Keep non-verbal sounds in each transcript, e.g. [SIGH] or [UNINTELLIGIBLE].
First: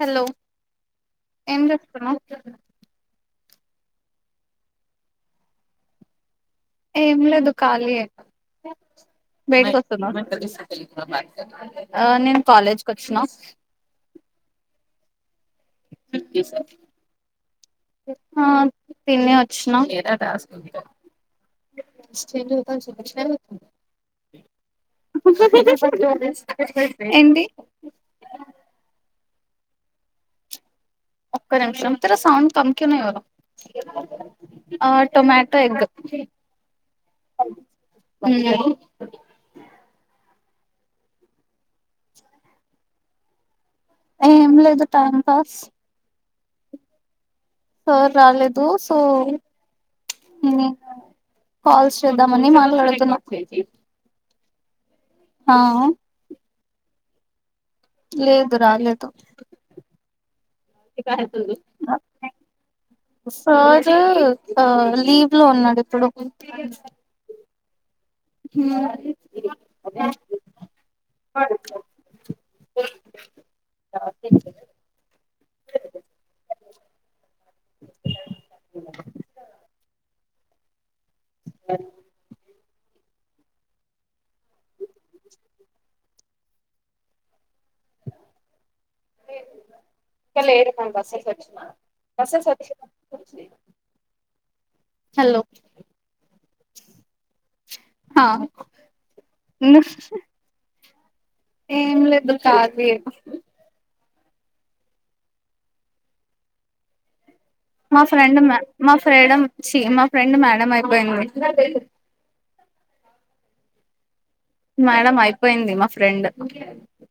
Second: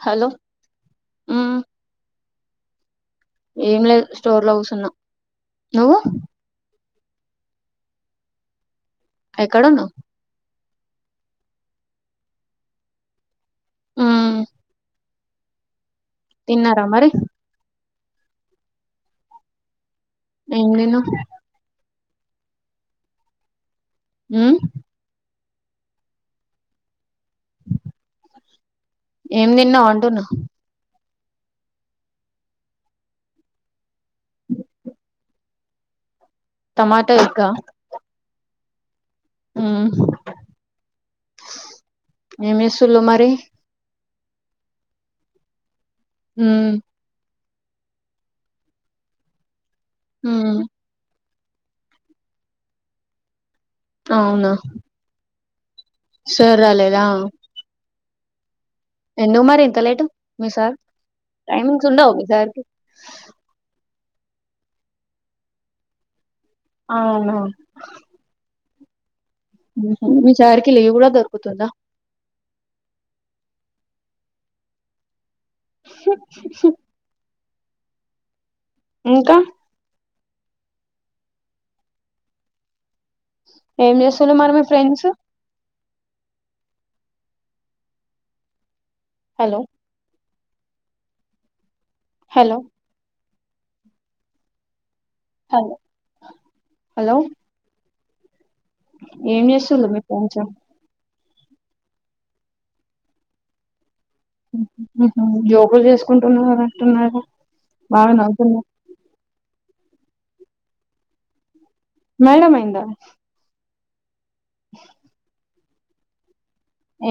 Hello మ్మ్ ఏం చేస్తున్నావ్ ఏం లేదు స్టోర్ లో కుసున్నా నువ్వు ఏం లేదు కాలి ఏ ఎక్కడున్నావ్ బయటకి ఆ నేను కాలేజ్ కి వచ్చిన మ్మ్ తిన్నారా మరి ఆ తినే వచ్చిన ఏం తిన్నావ్ [UNINTELLIGIBLE] హ్మ్ ఏంటి ఏం తిన్నావు అంటున్నా ఒక్క నిమిషం ఆ టొమాటో ఎగ్ టమాటా ఎగ్ ఆ ఏం చేస్తున్నావ్ మరి ఏం లేదు టైం పాస్ హ్మ్ సార్ రాలేదు సో మ్మ్ హ్మ్ కాల్స్ చేద్దామని మాట్లాడుతున్న అవునా ఆ సార్ రాలేదా లేదు రాలేదు ఎందుకు మరి ఇంత లేట్ మీ సార్ టైమింగ్స్ ఉండవ మీసార్కి అది లీవ్ లో ఉన్నాడు ఇప్పుడు అవున హ్మ్ మీ సార్ కి లీవ్ కూడా దొరుకుతుందా స ఇంకా అది ఏం చేస్తురు మరి మీ ఫ్రెండ్స్ హలో ఇక్కలేరు మన బస్ ఎక్కోచిన బస్ హలో ఎక్కి వచ్చే లోపు [UNINTELLIGIBLE] హలో హలో హ ఏం చేస్తులు మీర్ కొంచం ఏం లేదు కాలి ఏ జోకులు చేసుకుంటునారు అంటున్నరు మా ఫ్రెండ్ మా ఫ్రెడ చి మా ఫ్రెండ్ మేడం అయిపోయింది మేడం అయిందా మేడం అయిపోయింది మా ఫ్రెండ్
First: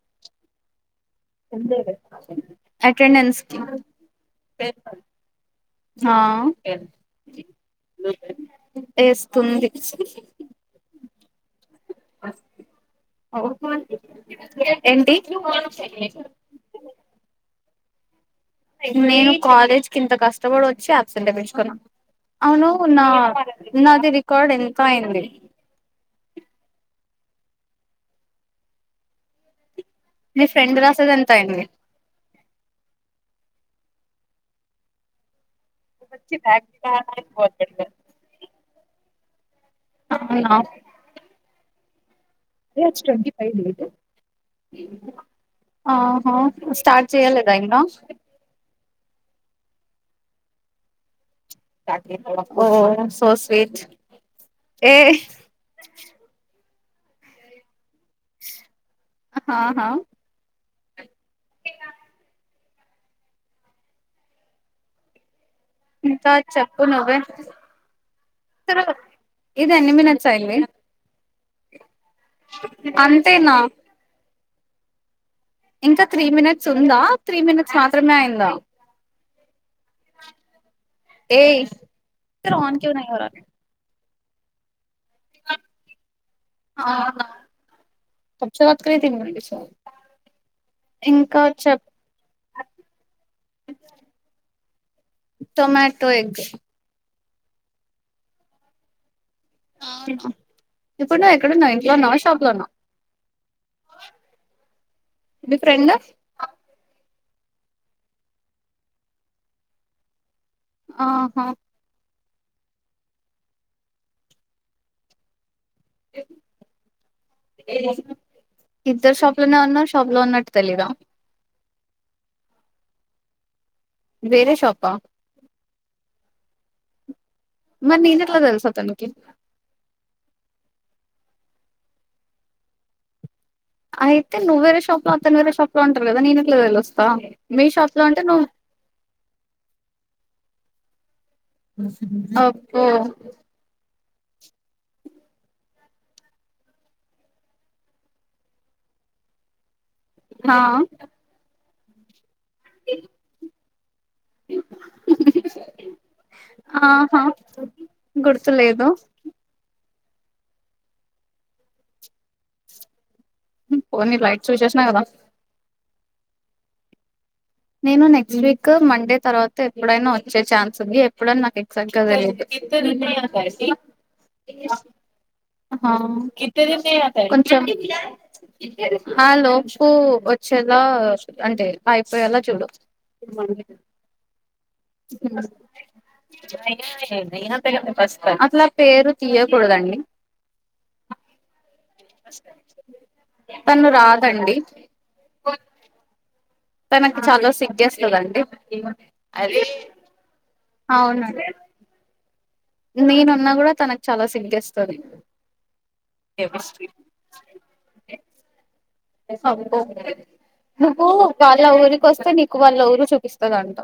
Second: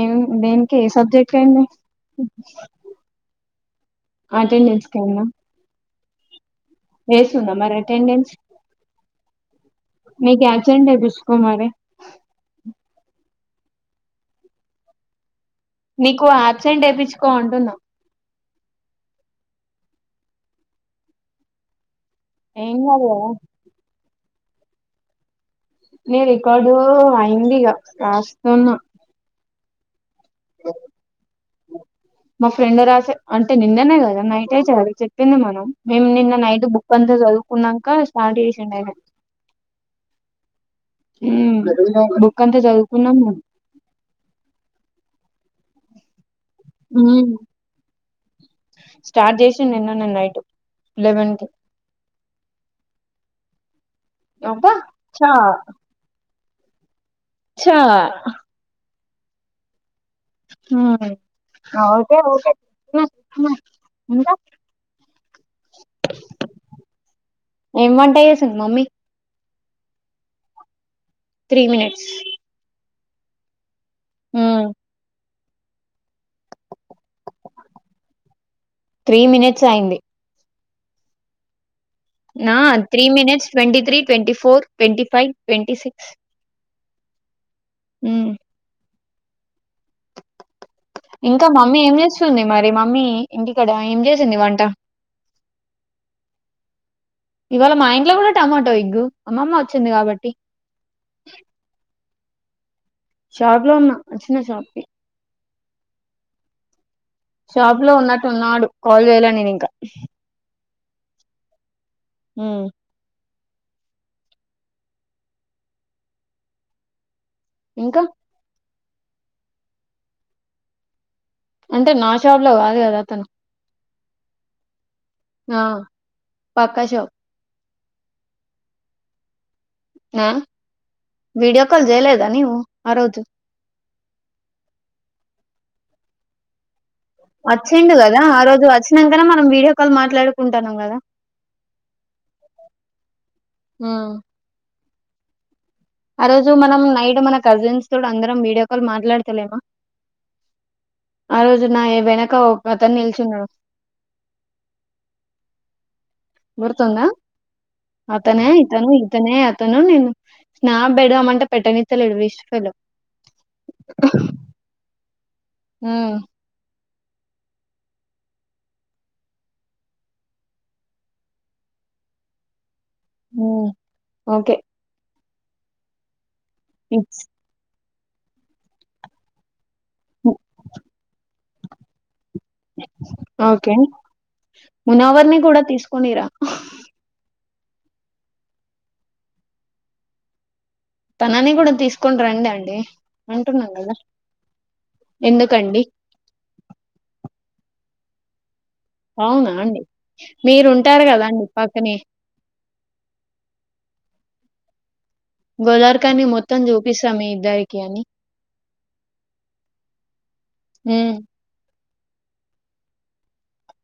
ఏం దెన్కి ఏ సబ్ అటెనెన్స్ కి అటెండెన్స్ హా వేసుందా మరి అటెండెన్స్ వేస్తుంది మీక్ ఆబ్సెంట్ ఐతే జూస్కో మరి ఏంటి నీకు అబ్సెంట్ వేయించుకో అంటున్నా నేను కాలేజ్ కి ఇంత కష్టపడి వచ్చి అబ్సెంట్ ఏపీచుకోన అవును ఏం కాదు నా కదా నాది రికార్డ్ ఎంత అయింది నే రికార్డు అయింది ఇగ రాస్తున్నా నీ ఫ్రెండ్ రాసెది ఎంత ఐంది మా ఫ్రెండ్ రాసి అంటే నిన్ననే కదా నైట్ అయి చాలు చెప్పింది మనం మేము నిన్న నైటు బుక్ అంతా చదువుకున్నాక స్టార్ట్ చేసిండు అయినా అవునా ఊ బాబు ఆహా స్టార్ట్ ఉమ్ చేయలేదా ఇంకా చి నిననే నైట్ లెవెన్ కి ఓ సో స్వీట్ అబ్బ ఏ చా చా ఆహా ఆయ్ ఆ ఓకే ఓకే ఇంకా ఇంకా చెప్పు నువ్వే ఏం వంట చేసింది మమ్మీ ఇదే ఎన్ని మినట్స్ ఐంది త్రీ మినట్స్ అంతేనా ఊ ఇంకా త్రీ మినిట్స్ ఉందా త్రీ మినిట్స్ మాత్రమే అయిందా త్రీ మినిట్స్ అయింది ఏయ్ నా ఇద్దరు ఆన్ క్యూ త్రీ నహీ హో రహా minutes ట్వంట three ట్వ four ట్వ five ట్వ six ఆహా ఉమ్, కొత్త [UNINTELLIGIBLE] ఈ సారి ఇంకా మమ్మీ ఏం చేస్తుంది మరి మమ్మీ ఇంటికాడ ఏం చేసింది వంట మార్తో ఎగ్ ఇవాళ మా ఇంట్లో కూడా టమాటో ఎగ్గు అమ్మమ్మ వచ్చింది కాబట్టి ఇప్పుడు నువ్వు ఎక్కడన్నావు ఇంట్లో ఉన్నావ షాప్ లో ఉన్నావు షాప్లో ఉన్నా వచ్చిన షాప్కి మీ ఫ్రెండ్ షాప్ లో ఉన్నట్టు ఉన్నాడు కాల్ జేయాలే నేను ఇంకా ఆహా మ్ ఏ ఇంకా ఇద్దరు షాప్ లోనే ఉన్నారు షాప్ లో ఉన్నట్టు తెలిద అంటే నా షాప్ లో కాదు కదా అతను వేరే షాపా ఆ, పక్క షాప్ మరి నేనేట్ల తెలుసు అతనికి ఆ వీడియో కాల్ జేయలేద నీవు ఆ రోజు అయితే నువ్వు వేరే షాప్ లో అతను వేరే షాప్లో ఉంటారు కదా నేను ఎట్లా తెలు వచ్చిండు కదా ఆ రోజు వచ్చినంకనే మనం వీడియో కాల్ మాట్లాడుకుంటాన్నాం కదా అబ్బో ఉమ్ ఆ రోజు మనం నైట్ మన కజిన్స్ తోటి అందరం వీడియో కాల్ మాట్లాడతలేమ హా నా వెనక ఒక అతను నిల్చున్నా గుర్తుందా ఆహా అతనే గుర్తులేదు ఇతను ఇతనే అతను నేను స్నాప్ పెడదమంటే పెట్టనిత్తలేడు వేస్ట్ ఫెల్లో పోనీ రైట్సో చేసినా కదా హ్మ్ నేను నెక్స్ట్ వీక్ మండే తర్వాత ఎప్పుడైనా వచ్చే ఛాన్స్ ఉంది ఎప్పుడని నాకు ఎగ్జాక్ట్ గా ఉమ్, తెలిదు ఓకే హా ఇట్స్ ఆ లోపు వచ్చేలా అంటే అయిపోయేలా చూడు ఓకే మునవర్ని కూడా తీసుకొనిరా అట్లా పేరు తీయకూడదండి తనని కూడా తీసుకుని రండి అండి అంటున్నాం తను కదా రాదండి ఎందుకండి తనకి చాలా సిగ్గేస్తదండి అవునా అండి మీరు ఉంటారు కదాండి అవునండి పక్కనే నేనున్నా కూడా తనకి చాలా సిగ్గేస్తది గోదార్కాన్ని మొత్తం చూపిస్తా మీ ఇద్దరికి అని ఆ ఒ నువ్వు ఉమ్, బోలేద ఊరికి వస్తే నీకు వాళ్ళు ఎవరో చూపిస్తాదంట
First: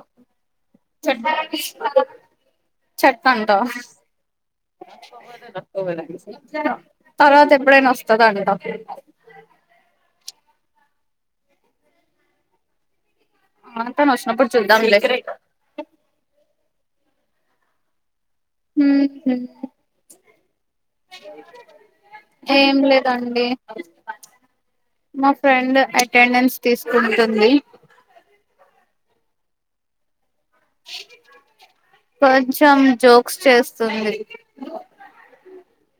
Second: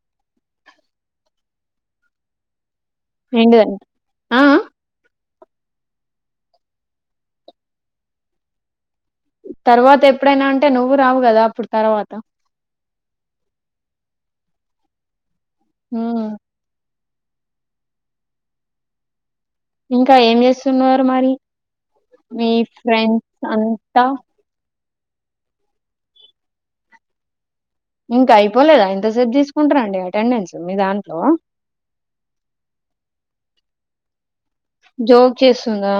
ఛట్ట్ అంట ఏంటిదండి ఆ ఆ? తర్వాత ఎప్పుడైనా వస్తద అంట తర్వాత ఎప్పుడైనా అంటే నువ్వు రావు కదా అప్పుడు తర్వాత ఆ తను వచ్చినప్పుడు చూద్దాం లే ఉమ్ మ్ హు ఇంకా ఏం చేస్తున్నారు మరి మీ ఏం ఫ్రెండ్స్ లేదండి అంతా మా ఫ్రెండ్ అటెండెన్స్ తీసుకుంటుంది ఇంకా అయిపోలేదా ఎంతసేపు తీసుకుంటారండి అటెండెన్స్ మీ దాంట్లో కొంచెం జోక్స్ చేస్తుంది జోక్ చేస్తుందా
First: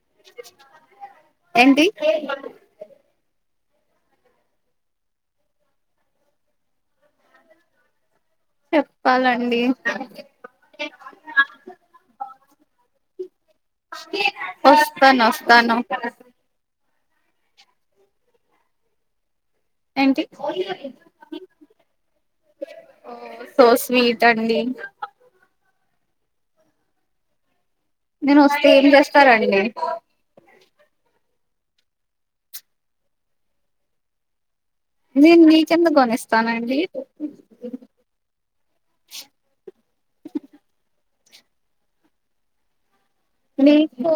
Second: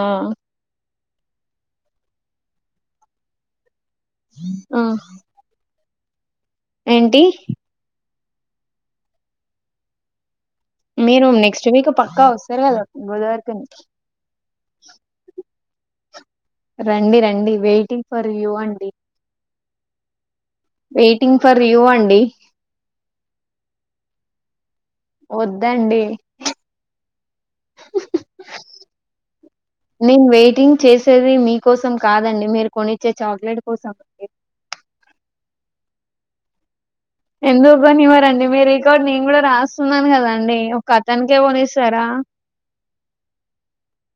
ఏంటి ఆహ ఏంటి చెప్పాలండి మీరు నెక్స్ట్ వీక్ పక్కా వస్తారు కదా గోదావరిఖని కా నమ్మకం తక్కువే రండి రండి వెయిటింగ్ ఫర్ యూ అండి ఏంటి వెయిటింగ్ ఫర్ యూ అండి సో స్వీట్ తండి వద్దండి నేను వస్తే ఏం చేస్తారాండి నేను వెయిటింగ్ చేసేది మీకోసం కాదండి మీరు కొనిచ్చే చాక్లెట్ కోసం నేను మీకెందుకు కొనిస్తానండి ఎందుకు కొనివ్వరండి మీ రికార్డు నేను కూడా రాస్తున్నాను కదాండి ఒక అతనికే కోనీస్తారా ఆ నీకు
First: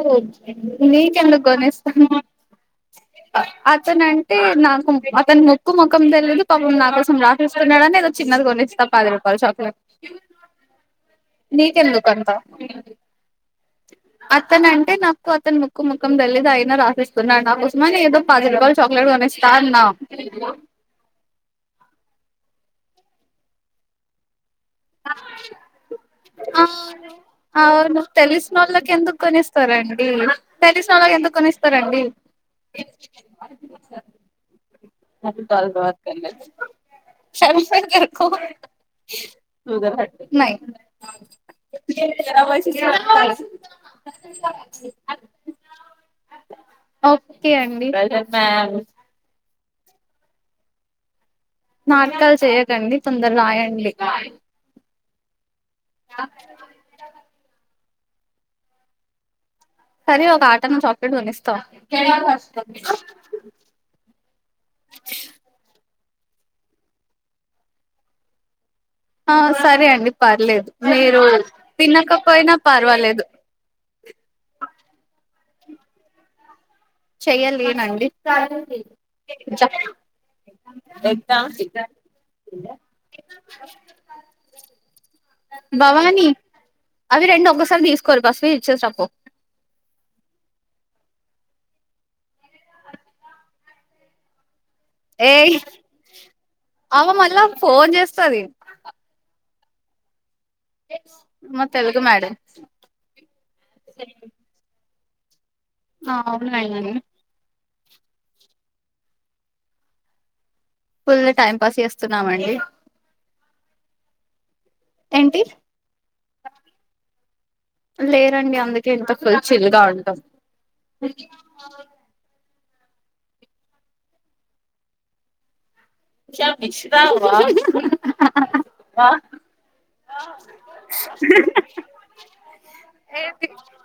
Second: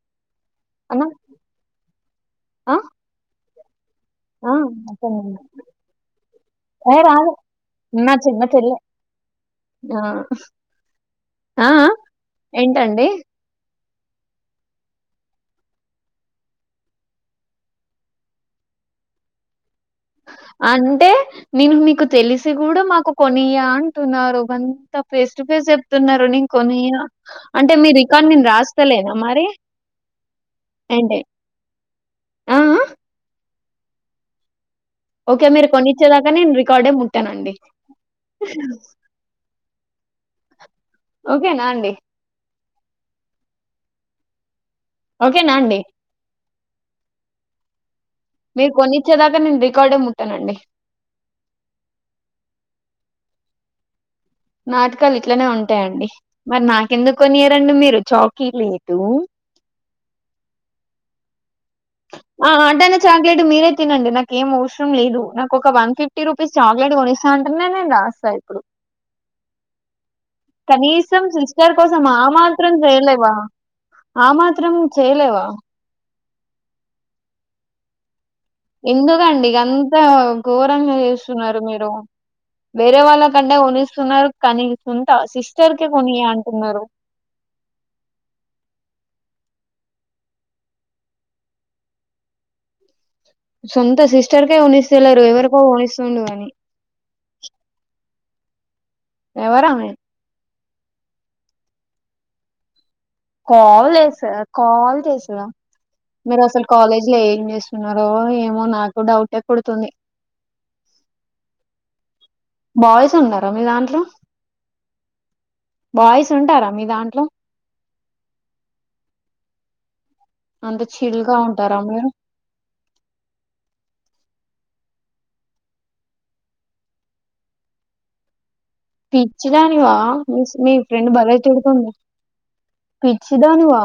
అన్న నీకు ఎందుకు కొనిస్తాను ఆ? అతన అంటే ఆ! నాకు అతనేనా? అతను మొక్కు ముఖం తెలియదు పాపం నా ఏ కోసం రాదు. రాసేస్తున్నాడుని ఏదో నా చిన్న చిన్నది చెల్లె. కొనిస్తా పది రూపాయలు చాక్లెట్ ఆ! ఆ? ఆ? నీకెందుకు అంత ఏంటండి? అతను అంటే నాకు అతను ముక్కు ముఖం తెలియదు అయినా రాసిస్తున్నాడు నాకోసం అని ఏదో పది రూపాయలు చా చాక్లెట్ కొనిస్తా అన్న అంటే నేను మీకు తెలిసి కూడా మాకు కొనియా అంటున్నారు అంత ఫేస్ టు ఫేస్ చెప్తున్నారు నేను కొనియా అవును అంటే మీ రికార్డ్ నేను రాస్తాలేనా మరి అంటే తెలిసినోళ్ళకి ఏంటి? ఎందుకు కొనిస్తారండి ఆ? ఆ? ఓకే. మీరు కొనిచ్చేదాకా నేను [UNINTELLIGIBLE] రికార్డే ముట్టనండి. నవ్వు గనుక [INAUDIBLE] ఓకేనా అండి? ప [UNINTELLIGIBLE] ఓకేనా అండి ఓకే అండి మీరు కొనిచ్చేదాకా నేను రికార్డ్ ముట్టనండి నాటకాలు చేయకండి తొందర రాయండి నాటకాలు ఇట్లనే ఉంటాయండి మరి నాకెందుకు కొనియరండి మీరు చాకీ లేటు కానీ ఒక ఆటన చాక్లెట్ కొనిస్తా ఆ ఆటన చాక్లెట్ మీరే తినండి నాక ఏం అవసరం లేదు నాకు ఒక one fifty fifty rupees chocolate కొనిస్తా అంటేనే నేను రాస్తా ఇప్పుడు ఆ సరే అండి పర్లేదు మీరు కనీసం సిస్టర్ కోసం ఆ తినకపోయినా మాత్రం పర్వాలేదు చేయలేవా ఆ మాత్రం చెయలేవా చెయ్యలేను అండి ఎందుకండి గంత ఘోరంగా చేస్తున్నారు మీరు వేరే వాళ్ళ కంటే కొనిస్తున్నారు కానీ సొంత సిస్టర్ కి కొనియా భవాని అంటున్నారు అవి రెండు ఒక్కసారి తీసుకోరు ఫస్ట్ ఇది ఇచ్చేసి రా పో సంత సిస్టర్ కొనిస్తలేరు ఏయ్ ఎవరికో కొనిస్తుండు గాని సరే ఎవరు ఆమె మా తెలుగు మేడం కాల్ చేసా కాల్ చేసిన మీరు అసలు అవునండి కాలేజ్ లో ఏం చేస్త స్తున్నారో ఏమో నాకు డౌటే కొడుతుంది ఫుల్ టైం పాస్ చేస్తున్నామండి బాయ్స్ ఉన్నారా మీ దాంట్లో ఏంటి బాయ్స్ ఉంటారా మీ దాంట్లో లేరండి అందుకే ఎంత చిలుగా ఉంటాం అంత చిల్గా ఉంటారా మీరు ష మిశ్రా పిచ్చిడాాని వా మీ మీ ఫ్రెండ్ బర్తుడుతుంది పిచ్చిదానువా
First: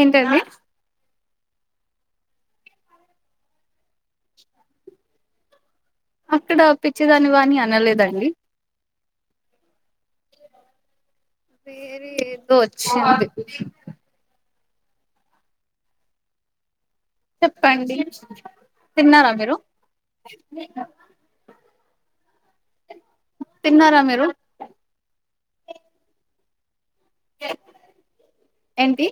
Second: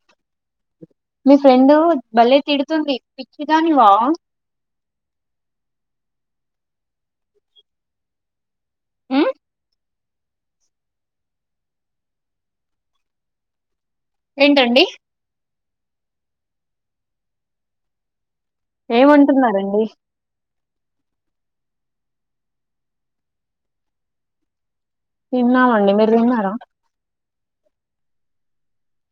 ఏంటండి మీ ఫ్రెండ్ బల్లేె తిడుతుంది పిచ్చిదాని వా అక్కడ పిచ్చిదాని వాని అనలేదండి ఉం? వేర ఏదో వచ్చంది ఏంటండి చెప్పండి తిన్నారా మీరు ఏమంటున్నారండి తిన్నారా మీరు తిన్నామండి మీరు తిన్నారా ఏంటి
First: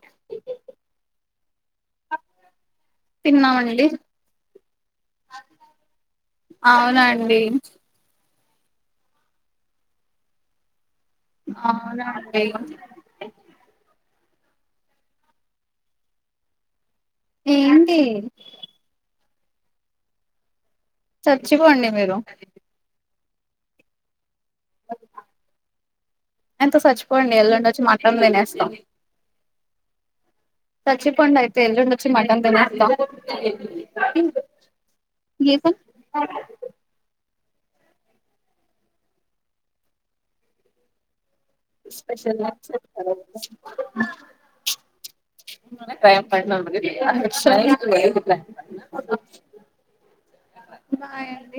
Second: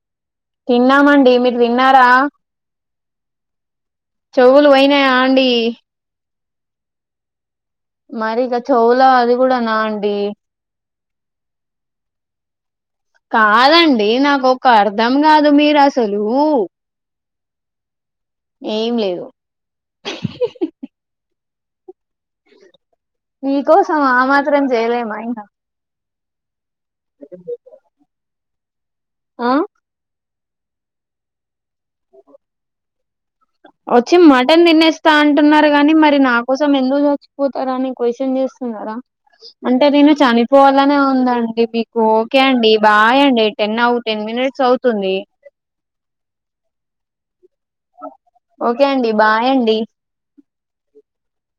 తిన్నామండి మీరు విన్నారా తిన్నామండి చెవులు పోయినాయా అండి అవునండి మరి ఇక చెవుల అది కూడా నా అండి ఆ అ కాదండి నాకు ఒక అర్ధం కాదు మీరు అసలు ఏంటి ఏం లేదు చచ్చిపోండి మీరు నీకోసం ఆ మాత్రం చేయలేమా ఇంకా ఎంతో చచ్చిపోండి ఎల్లుండి వచ్చి మాట్ం వినేేస్తాం ఆ చచ్చి పండ్ అయితే ఎల్చ్చి మటన్ తెని వచ్చి మటన్ తినేస్తా అంటున్నారు కాగాని మరి నా కోసం ఎందుకు చ పోతారా అని క్వశ్చన్ చేస్తున్నారా అంటే నేను చనిపోవాలనే ఉందండి మీకు ఓకే అండి బాయ్ అండి టెన్ అవ టెన్ మినిట్స్ అవుతుంది ప్రయ పడి సర ఓకే అండి బాయ్ అండి బా